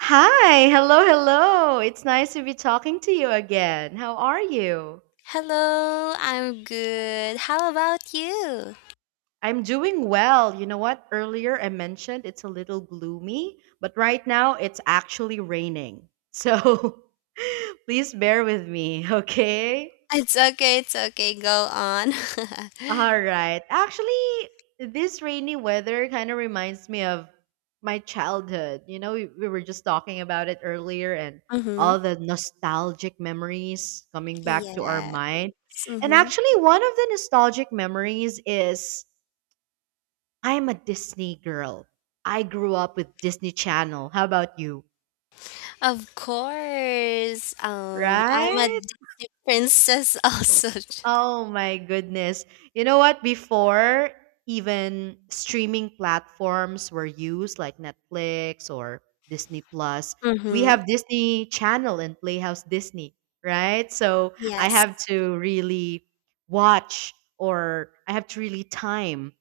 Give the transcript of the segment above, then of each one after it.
Hi, hello, hello. It's nice to be talking to you again. How are you? Hello, I'm good. How about you? I'm doing well. You know what? Earlier I mentioned it's a little gloomy, but right now it's actually raining. So please bear with me, okay? It's okay, it's okay. Go on. All right. Actually, this rainy weather kind of reminds me of my childhood. You know, we were just talking about it earlier and Mm-hmm. all the nostalgic memories coming back to our Yeah. mind. And Mm-hmm. actually, one of the nostalgic memories is I'm a Disney girl. I grew up with Disney Channel. How about you? Of course. I'm a Right? Disney princess also. Oh my goodness. You know what? Before even streaming platforms were used like Netflix or Disney Plus, we Mm-hmm. have Disney Channel and Playhouse Disney, right? So I Yes. have to really watch or I have to really time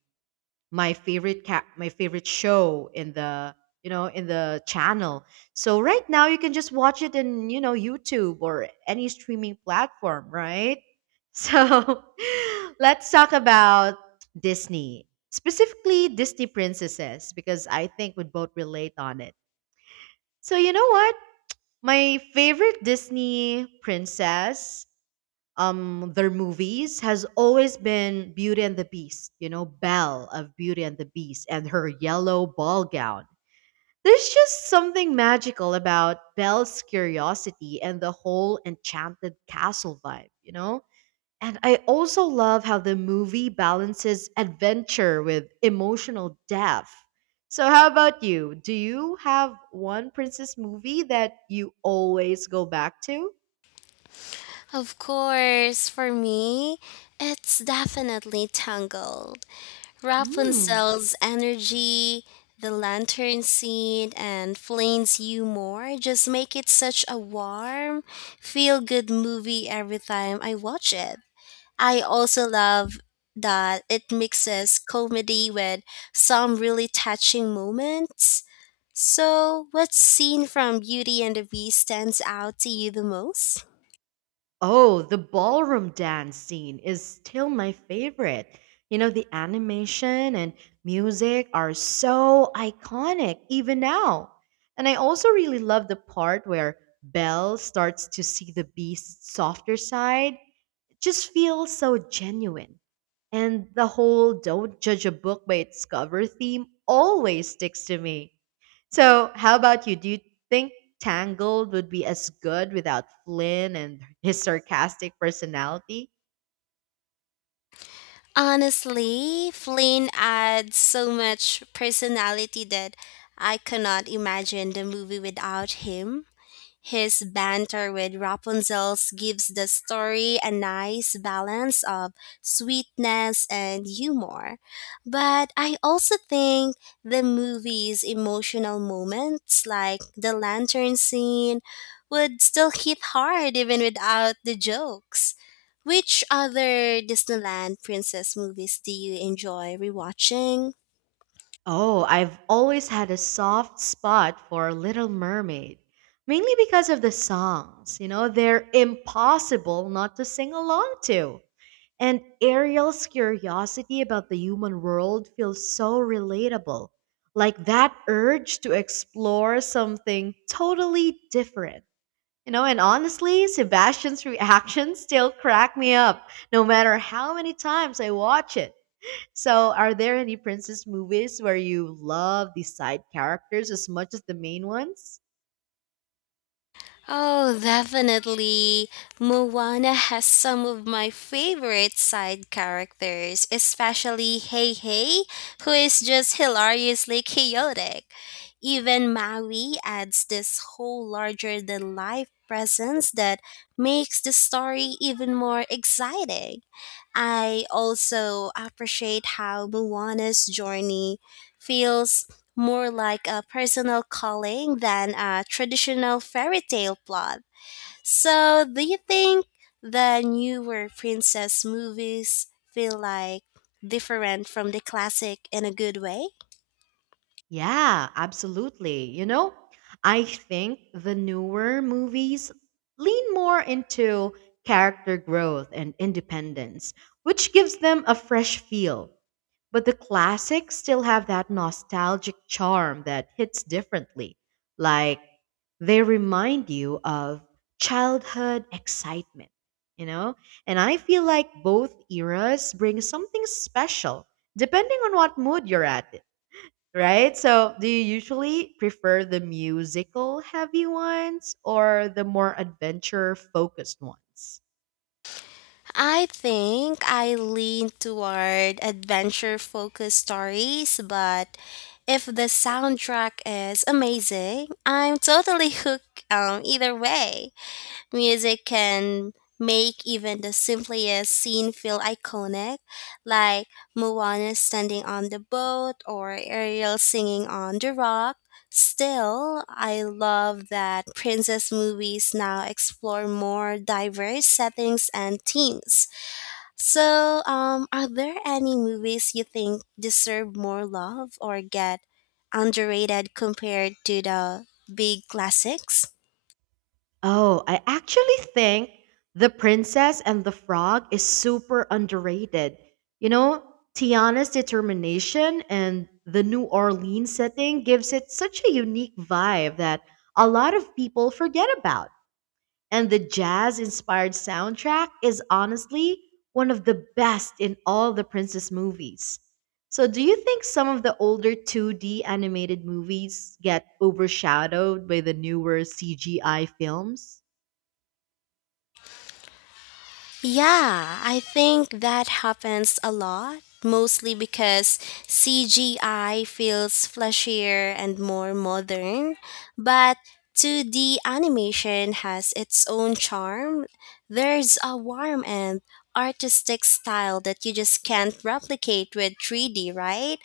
my favorite show in the you know in the channel, so right now you can just watch it in, you know, YouTube or any streaming platform, right? So let's talk about Disney, specifically Disney princesses, because I think we both relate on it. So you know what, my favorite Disney princess, their movies has always been Beauty and the Beast. You know, Belle of Beauty and the Beast and her yellow ball gown. There's just something magical about Belle's curiosity and the whole enchanted castle vibe, you know? And I also love how the movie balances adventure with emotional depth. So how about you? Do you have one princess movie that you always go back to? Of course, for me, it's definitely Tangled. Hmm. Rapunzel's energy, the lantern scene, and Flane's humor just make it such a warm, feel good movie every time I watch it. I also love that it mixes comedy with some really touching moments. So, what scene from Beauty and the Beast stands out to you the most? Oh, the ballroom dance scene is still my favorite. You know, the animation and music are so iconic even now. And I also really love the part where Belle starts to see the beast's softer side, just feels so genuine. And the whole don't judge a book by its cover theme always sticks to me. So, how about you? Do you think Tangled would be as good without Flynn and his sarcastic personality? Honestly, Flynn adds so much personality that I cannot imagine the movie without him. His banter with Rapunzel's gives the story a nice balance of sweetness and humor. But I also think the movie's emotional moments, like the lantern scene, would still hit hard even without the jokes. Which other Disneyland princess movies do you enjoy rewatching? Oh, I've always had a soft spot for Little Mermaid, mainly because of the songs. You know, they're impossible not to sing along to. And Ariel's curiosity about the human world feels so relatable, like that urge to explore something totally different. You know, and honestly, Sebastian's reactions still crack me up, no matter how many times I watch it. So, are there any princess movies where you love the side characters as much as the main ones? Oh, definitely. Moana has some of my favorite side characters, especially Hey Hey, who is just hilariously chaotic. Even Maui adds this whole larger than life presence that makes the story even more exciting. I also appreciate how Moana's journey feels more like a personal calling than a traditional fairy tale plot. So, do you think the newer princess movies feel like different from the classic in a good way? Yeah, absolutely. You know, I think the newer movies lean more into character growth and independence, which gives them a fresh feel. But the classics still have that nostalgic charm that hits differently. Like, they remind you of childhood excitement, you know? And I feel like both eras bring something special, depending on what mood you're at. Right? So, do you usually prefer the musical heavy ones or the more adventure focused ones? I think I lean toward adventure focused stories, but if the soundtrack is amazing, I'm totally hooked either way. Music can make even the simplest scene feel iconic, like Moana standing on the boat or Ariel singing on the rock. Still, I love that princess movies now explore more diverse settings and themes. So, are there any movies you think deserve more love or get underrated compared to the big classics? Oh, I actually think The Princess and the Frog is super underrated. You know, Tiana's determination and the New Orleans setting gives it such a unique vibe that a lot of people forget about. And the jazz inspired soundtrack is honestly one of the best in all the princess movies. So, do you think some of the older 2D animated movies get overshadowed by the newer CGI films? Yeah, I think that happens a lot, mostly because CGI feels fleshier and more modern, but 2D animation has its own charm. There's a warm and artistic style that you just can't replicate with 3D, right?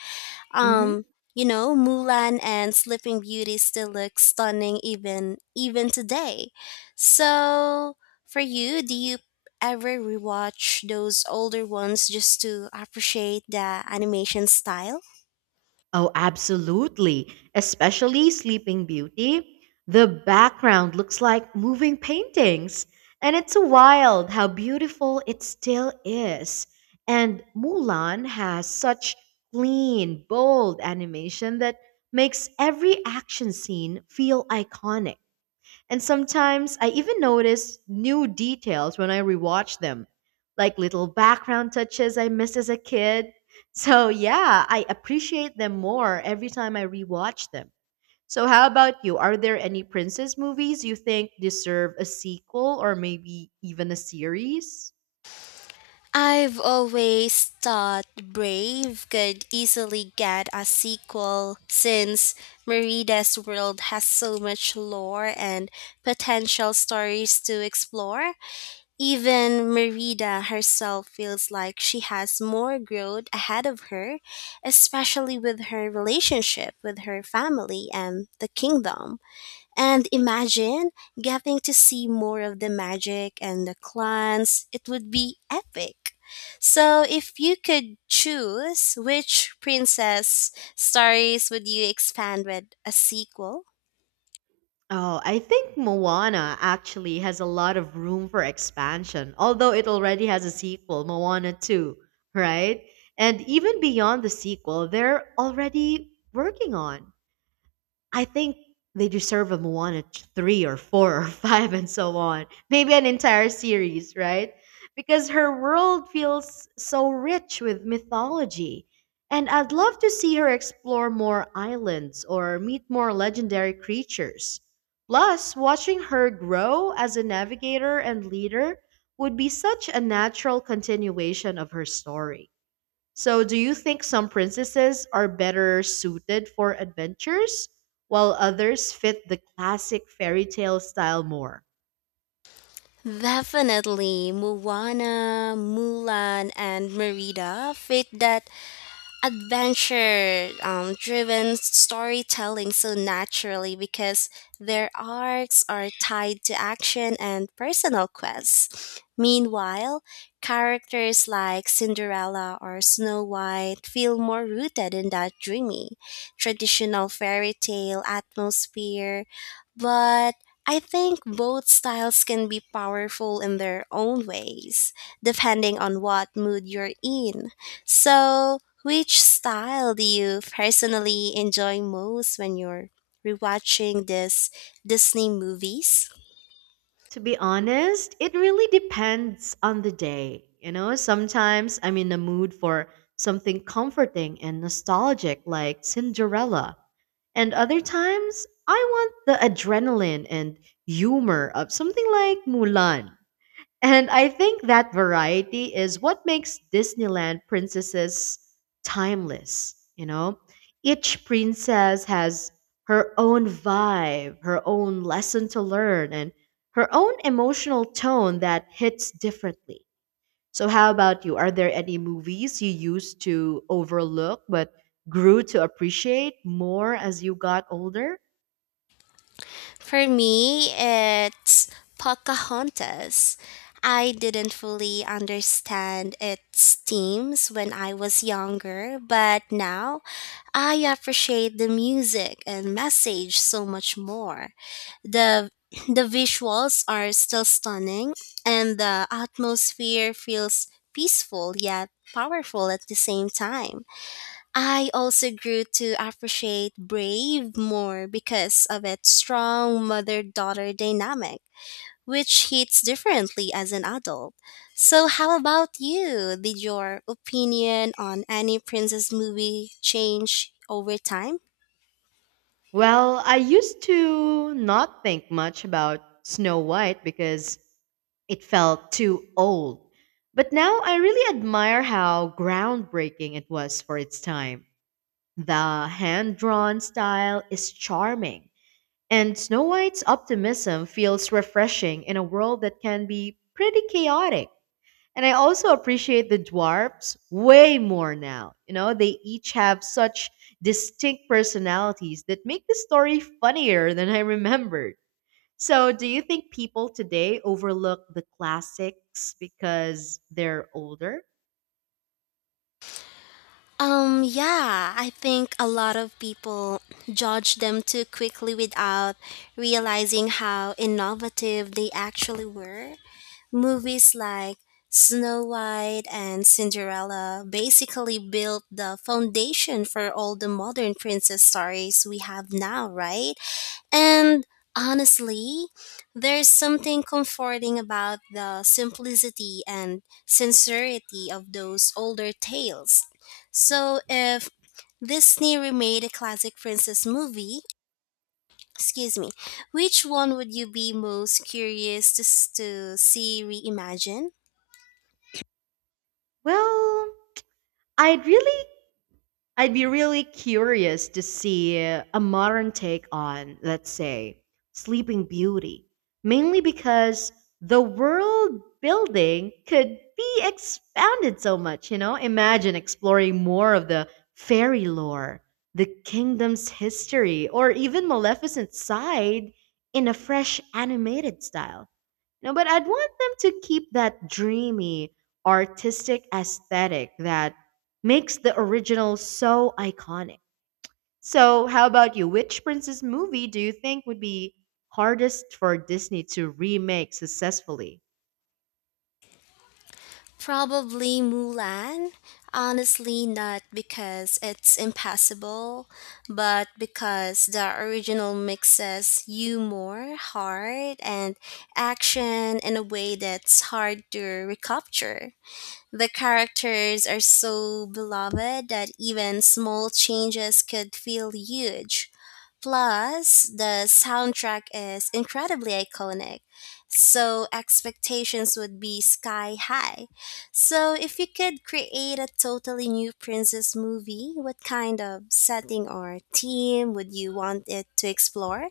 Hmm. Um, you know, Mulan and Sleeping Beauty still look stunning even today. So, for you, do you ever rewatch those older ones just to appreciate the animation style? Oh, absolutely. Especially Sleeping Beauty. The background looks like moving paintings. And it's wild how beautiful it still is. And Mulan has such clean, bold animation that makes every action scene feel iconic. And sometimes I even notice new details when I rewatch them, like little background touches I missed as a kid. So, yeah, I appreciate them more every time I rewatch them. So, how about you? Are there any princess movies you think deserve a sequel or maybe even a series? I've always thought Brave could easily get a sequel since Merida's world has so much lore and potential stories to explore. Even Merida herself feels like she has more growth ahead of her, especially with her relationship with her family and the kingdom. And imagine getting to see more of the magic and the clans, it would be epic. So, if you could choose, which princess stories would you expand with a sequel? Oh, I think Moana actually has a lot of room for expansion, although it already has a sequel, Moana 2, right? And even beyond the sequel, they're already working on. I think they deserve a three or four or five and so on. Maybe an entire series, right? Because her world feels so rich with mythology. And I'd love to see her explore more islands or meet more legendary creatures. Plus, watching her grow as a navigator and leader would be such a natural continuation of her story. So, do you think some princesses are better suited for adventures while others fit the classic fairy tale style more? Definitely, Moana, Mulan, and Merida fit that adventure driven storytelling so naturally because their arcs are tied to action and personal quests. Meanwhile, characters like Cinderella or Snow White feel more rooted in that dreamy, traditional fairy tale atmosphere. But I think both styles can be powerful in their own ways, depending on what mood you're in. So, which style do you personally enjoy most when you're rewatching these Disney movies? To be honest, it really depends on the day. You know, sometimes I'm in the mood for something comforting and nostalgic like Cinderella, and other times I want the adrenaline and humor of something like Mulan. And I think that variety is what makes Disneyland princesses timeless, you know? Each princess has her own vibe, her own lesson to learn, and her own emotional tone that hits differently. So, how about you? Are there any movies you used to overlook but grew to appreciate more as you got older? For me, it's Pocahontas. I didn't fully understand its themes when I was younger, but now I appreciate the music and message so much more. The the visuals are still stunning and the atmosphere feels peaceful yet powerful at the same time. I also grew to appreciate Brave more because of its strong mother daughter dynamic, which hits differently as an adult. So, how about you? Did your opinion on any princess movie change over time? Well, I used to not think much about Snow White because it felt too old. But now I really admire how groundbreaking it was for its time. The hand drawn style is charming, and Snow White's optimism feels refreshing in a world that can be pretty chaotic. And I also appreciate the dwarfs way more now. You know, they each have such distinct personalities that make the story funnier than I remembered. So, do you think people today overlook the classics because they're older? Yeah, I think a lot of people judge them too quickly without realizing how innovative they actually were. Movies like Snow White and Cinderella basically built the foundation for all the modern princess stories we have now, right? And honestly, there's something comforting about the simplicity and sincerity of those older tales. So if Disney remade a classic princess movie, excuse me, which one would you be most curious to, to see reimagined? Well, I'd really I'd be really curious to see a modern take on, let's say, Sleeping Beauty, mainly because the world building could be expanded so much, you know? Imagine exploring more of the fairy lore, the kingdom's history, or even Maleficent's side in a fresh animated style. No, but I'd want them to keep that dreamy, artistic aesthetic that makes the original so iconic. So, how about you? Which princess movie do you think would be hardest for Disney to remake successfully? Probably Mulan. Honestly, not because it's impassable, but because the original mixes humor, heart, and action in a way that's hard to recapture. The characters are so beloved that even small changes could feel huge. Plus, the soundtrack is incredibly iconic, so expectations would be sky high. So, if you could create a totally new princess movie, what kind of setting or theme would you want it to explore?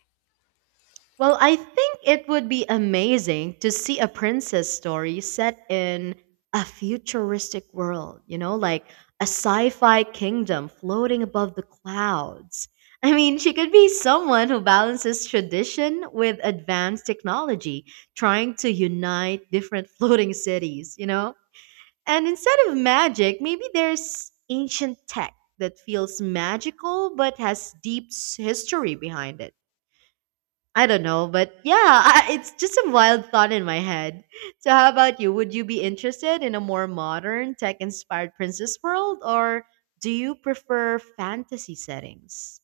Well, I think it would be amazing to see a princess story set in a futuristic world, you know, like a sci fi kingdom floating above the clouds. I mean, she could be someone who balances tradition with advanced technology, trying to unite different floating cities, you know? And instead of magic, maybe there's ancient tech that feels magical but has deep history behind it. I don't know, but yeah, it's just a wild thought in my head. So, how about you? Would you be interested in a more modern, tech inspired princess world, or do you prefer fantasy settings?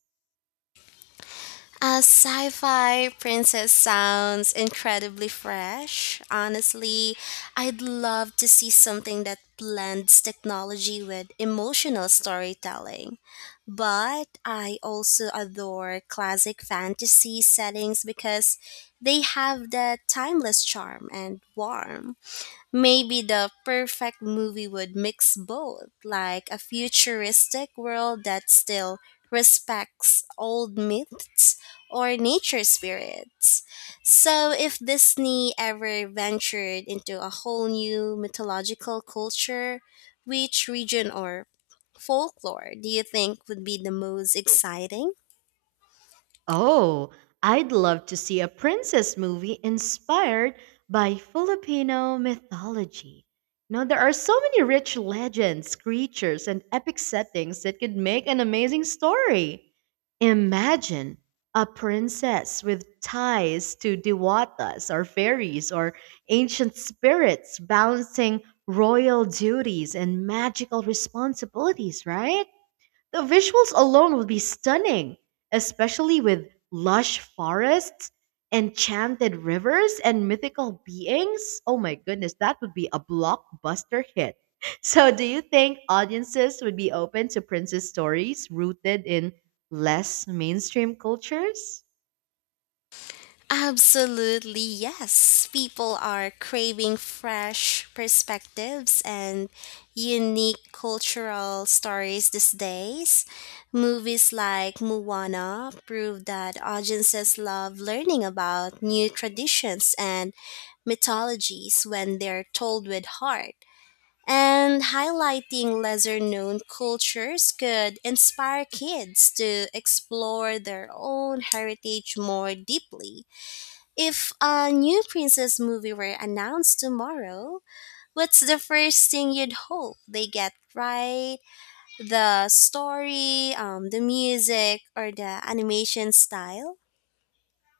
A sci fi princess sounds incredibly fresh. Honestly, I'd love to see something that blends technology with emotional storytelling. But I also adore classic fantasy settings because they have that timeless charm and warmth. Maybe the perfect movie would mix both, like a futuristic world that still respects old myths or nature spirits. So, if Disney ever ventured into a whole new mythological culture, which region or folklore do you think would be the most exciting? Oh, I'd love to see a princess movie inspired by Filipino mythology. You know, there are so many rich legends, creatures, and epic settings that could make an amazing story. Imagine a princess with ties to dewatas or fairies or ancient spirits balancing royal duties and magical responsibilities, right? The visuals alone would be stunning, especially with lush forests, enchanted rivers, and mythical beings. Oh my goodness, that would be a blockbuster hit. So, do you think audiences would be open to princess stories rooted in less mainstream cultures? Absolutely, yes. People are craving fresh perspectives and unique cultural stories these days. Movies like Moana prove that audiences love learning about new traditions and mythologies when they're told with heart. And highlighting lesser known cultures could inspire kids to explore their own heritage more deeply. If a new princess movie were announced tomorrow, what's the first thing you'd hope they get right? The story, the music, or the animation style?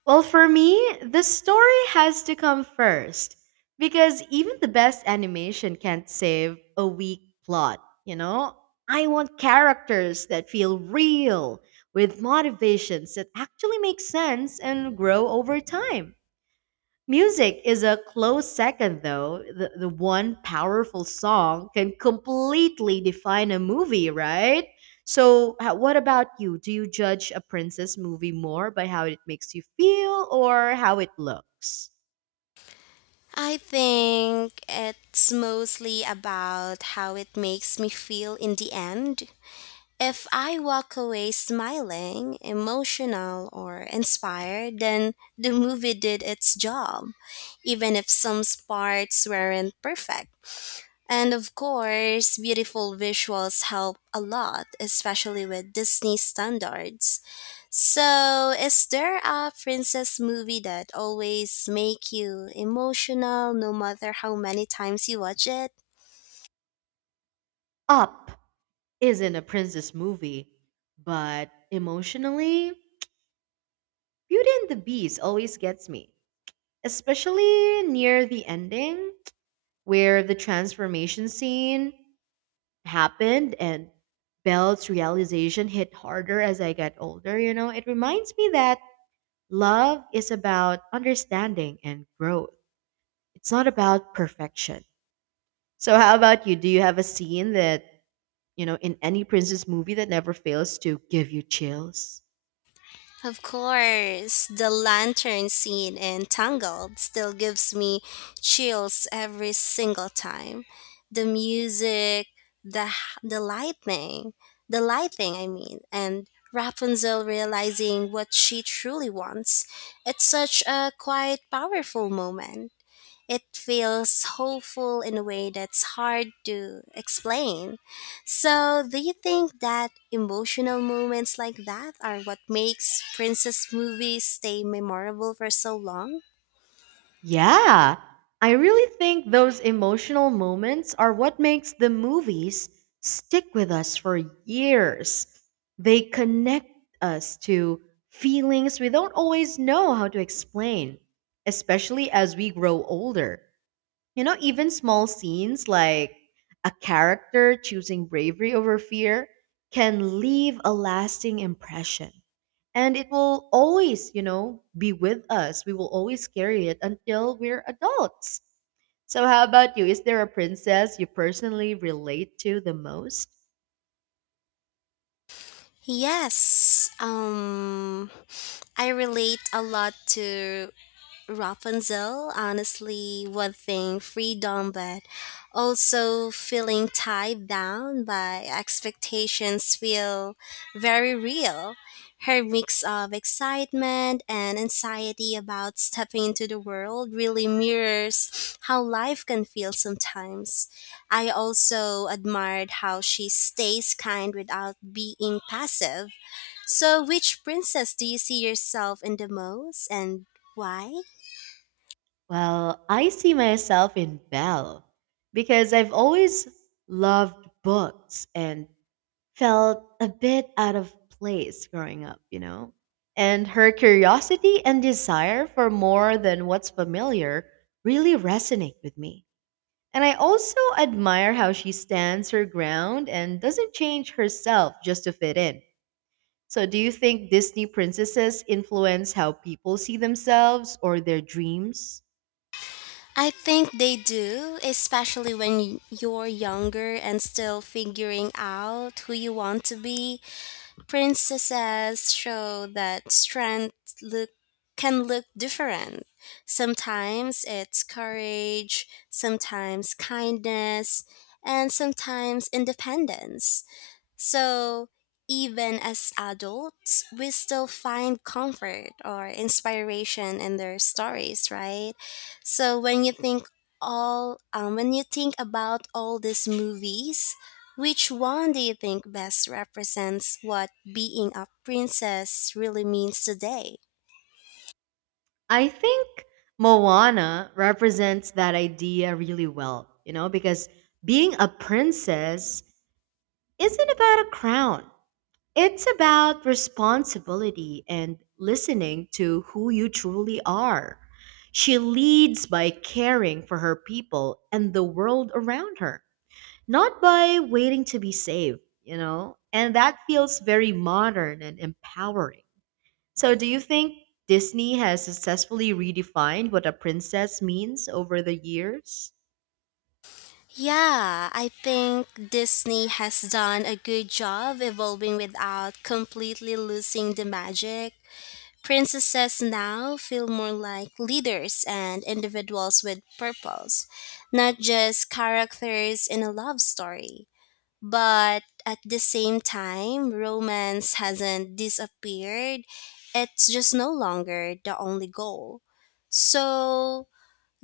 Well, for me, the story has to come first because even the best animation can't save a weak plot, you know? I want characters that feel real with motivations that actually make sense and grow over time. Music is a close second, though. The one powerful song can completely define a movie, right? So, what about you? Do you judge a princess movie more by how it makes you feel or how it looks? I think it's mostly about how it makes me feel in the end. If I walk away smiling, emotional, or inspired, then the movie did its job, even if some parts weren't perfect. And of course, beautiful visuals help a lot, especially with Disney standards. So, is there a princess movie that always make you emotional no matter how many times you watch it? Up isn't a princess movie, but emotionally, Beauty and the Beast always gets me, especially near the ending where the transformation scene happened, and Belle's realization hit harder as I got older. You know, it reminds me that love is about understanding and growth. It's not about perfection. So how about you? Do you have a scene that, you know, in any princess movie that never fails to give you chills? Of course, the lantern scene in Tangled still gives me chills every single time. The music, the lightning, the lighting, I mean, and Rapunzel realizing what she truly wants. It's such a quite powerful moment. It feels hopeful in a way that's hard to explain. So, do you think that emotional moments like that are what makes princess movies stay memorable for so long? Yeah, I really think those emotional moments are what makes the movies stick with us for years. They connect us to feelings we don't always know how to explain, especially as we grow older. You know, even small scenes like a character choosing bravery over fear can leave a lasting impression. And it will always, you know, be with us. We will always carry it until we're adults. So, how about you? Is there a princess you personally relate to the most? Yes, um, I relate a lot to Rapunzel, honestly, one thing, freedom, but also feeling tied down by expectations feel very real. Her mix of excitement and anxiety about stepping into the world really mirrors how life can feel sometimes. I also admired how she stays kind without being passive. So, which princess do you see yourself in the most and why? Well, I see myself in Belle because I've always loved books and felt a bit out of place growing up, you know? And her curiosity and desire for more than what's familiar really resonate with me. And I also admire how she stands her ground and doesn't change herself just to fit in. So, do you think Disney princesses influence how people see themselves or their dreams? I think they do, especially when you're younger and still figuring out who you want to be. Princesses show that strength look can look different. Sometimes it's courage, sometimes kindness, and sometimes independence. So, even as adults, we still find comfort or inspiration in their stories, right? So, when you think about all these movies, which one do you think best represents what being a princess really means today? I think Moana represents that idea really well, you know, because being a princess isn't about a crown. It's about responsibility and listening to who you truly are. She leads by caring for her people and the world around her, not by waiting to be saved, you know? And that feels very modern and empowering. So, do you think Disney has successfully redefined what a princess means over the years? Yeah, I think Disney has done a good job evolving without completely losing the magic. Princesses now feel more like leaders and individuals with purpose, not just characters in a love story. But at the same time, romance hasn't disappeared, it's just no longer the only goal. So,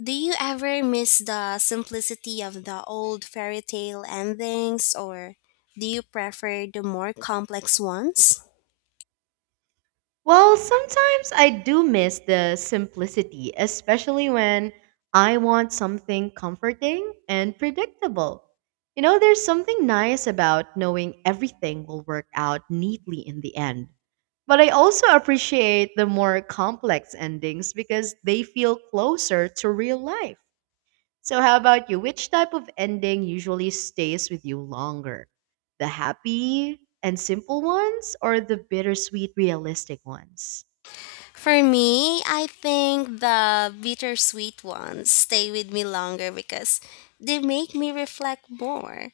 do you ever miss the simplicity of the old fairy tale endings, or do you prefer the more complex ones? Well, sometimes I do miss the simplicity, especially when I want something comforting and predictable. You know, there's something nice about knowing everything will work out neatly in the end. But I also appreciate the more complex endings because they feel closer to real life. So, how about you? Which type of ending usually stays with you longer? The happy and simple ones or the bittersweet, realistic ones? For me, I think the bittersweet ones stay with me longer because they make me reflect more.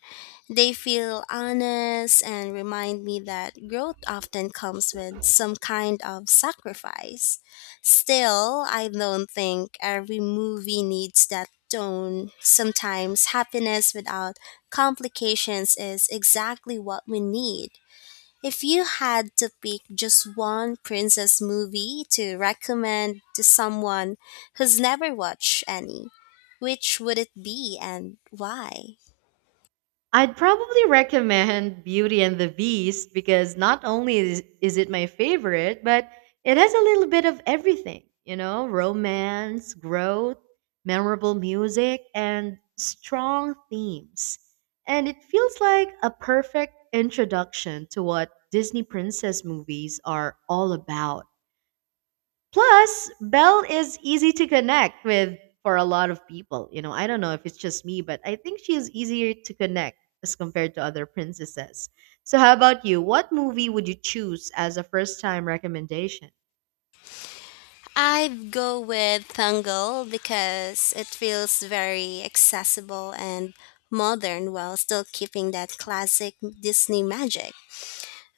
They feel honest and remind me that growth often comes with some kind of sacrifice. Still, I don't think every movie needs that tone. Sometimes happiness without complications is exactly what we need. If you had to pick just one princess movie to recommend to someone who's never watched any, which would it be and why? I'd probably recommend Beauty and the Beast because not only is it my favorite, but it has a little bit of everything, you know, romance, growth, memorable music, and strong themes. And it feels like a perfect introduction to what Disney princess movies are all about. Plus, Bell is easy to connect with for a lot of people. You know, I don't know if it's just me, but I think she is easier to connect as compared to other princesses. So, how about you? What movie would you choose as a first time recommendation? I'd go with Tangled because it feels very accessible and modern while still keeping that classic Disney magic.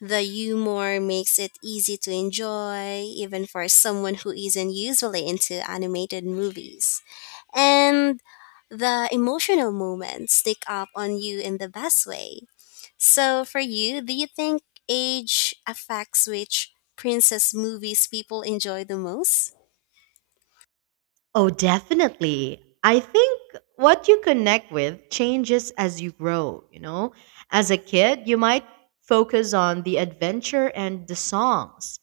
The humor makes it easy to enjoy, even for someone who isn't usually into animated movies, and the emotional moments stick up on you in the best way. So, for you, do you think age affects which princess movies people enjoy the most? Oh, definitely. I think what you connect with changes as you grow, you know? As a kid, you might focus on the adventure and the songs.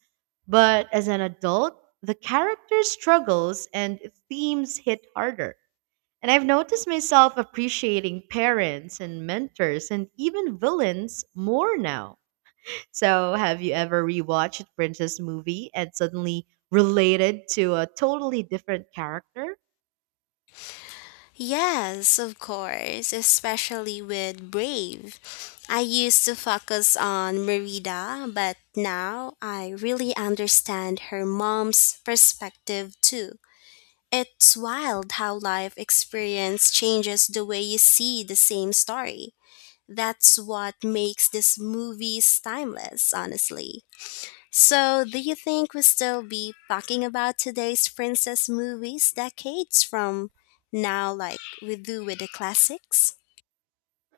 But as an adult, the character struggles and themes hit harder. And I've noticed myself appreciating parents and mentors and even villains more now. So, have you ever rewatched Princess movie and suddenly related to a totally different character? Yes, of course, especially with Brave. I used to focus on Merida, but now I really understand her mom's perspective too. It's wild how life experience changes the way you see the same story. That's what makes these movies timeless, honestly. So, do you think we'll still be talking about today's princess movies decades from now, like we do with the classics?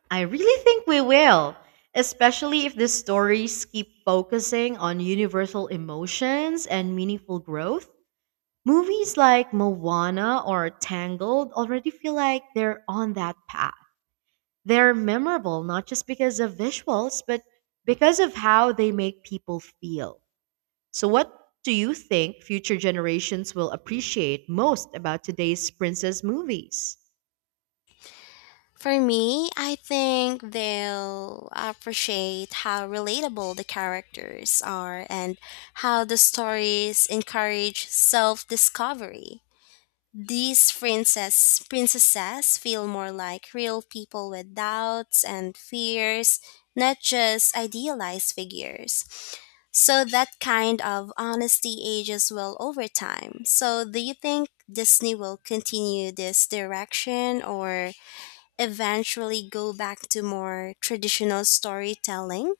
I really think we will, especially if the stories keep focusing on universal emotions and meaningful growth. Movies like Moana or Tangled already feel like they're on that path. They're memorable not just because of visuals, but because of how they make people feel. So, what do you think future generations will appreciate most about today's princess movies? For me, I think they'll appreciate how relatable the characters are and how the stories encourage self discovery. These princesses feel more like real people with doubts and fears, not just idealized figures. So that kind of honesty ages well over time. So do you think Disney will continue this direction or eventually go back to more traditional storytelling?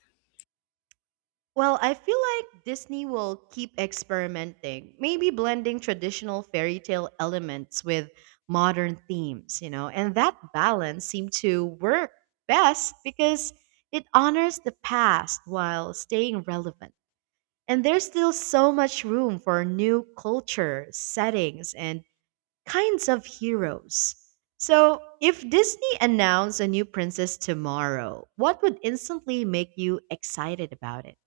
Well, I feel like Disney will keep experimenting, maybe blending traditional fairy tale elements with modern themes, you know, and that balance seemed to work best because it honors the past while staying relevant. And there's still so much room for new cultures, settings, and kinds of heroes. So, if Disney announced a new princess tomorrow, what would instantly make you excited about it?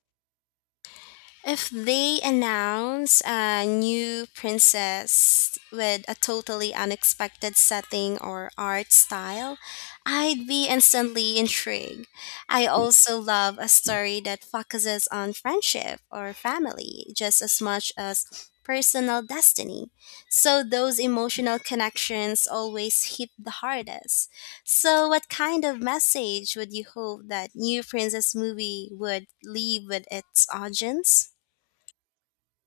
If they announce a new princess with a totally unexpected setting or art style, I'd be instantly intrigued. I also love a story that focuses on friendship or family just as much as personal destiny. So those emotional connections always hit the hardest. So what kind of message would you hope that new princess movie would leave with its audience?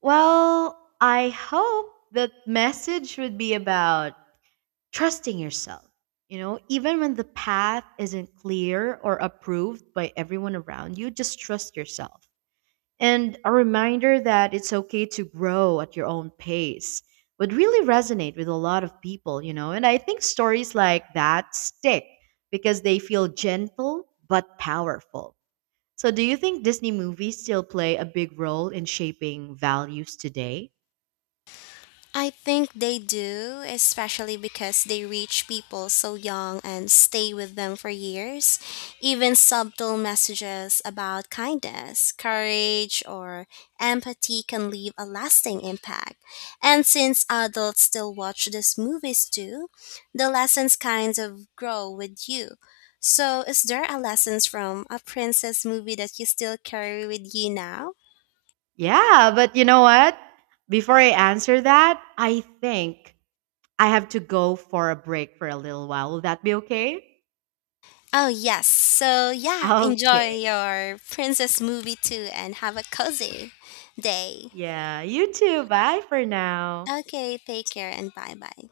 Well, I hope that message would be about trusting yourself. You know, even when the path isn't clear or approved by everyone around you, just trust yourself. And a reminder that it's okay to grow at your own pace would really resonate with a lot of people, you know. And I think stories like that stick because they feel gentle but powerful. So, do you think Disney movies still play a big role in shaping values today? I think they do, especially because they reach people so young and stay with them for years. Even subtle messages about kindness, courage, or empathy can leave a lasting impact. And since adults still watch these movies too, the lessons kind of grow with you. So, is there a lessons from a princess movie that you still carry with you now? Yeah, but you know what? Before I answer that, I think I have to go for a break for a little while. Will that be okay? Oh, yes. So, yeah, enjoy Okay. your princess movie too and have a cozy day. Yeah, you too. Bye for now. Okay, take care and bye bye.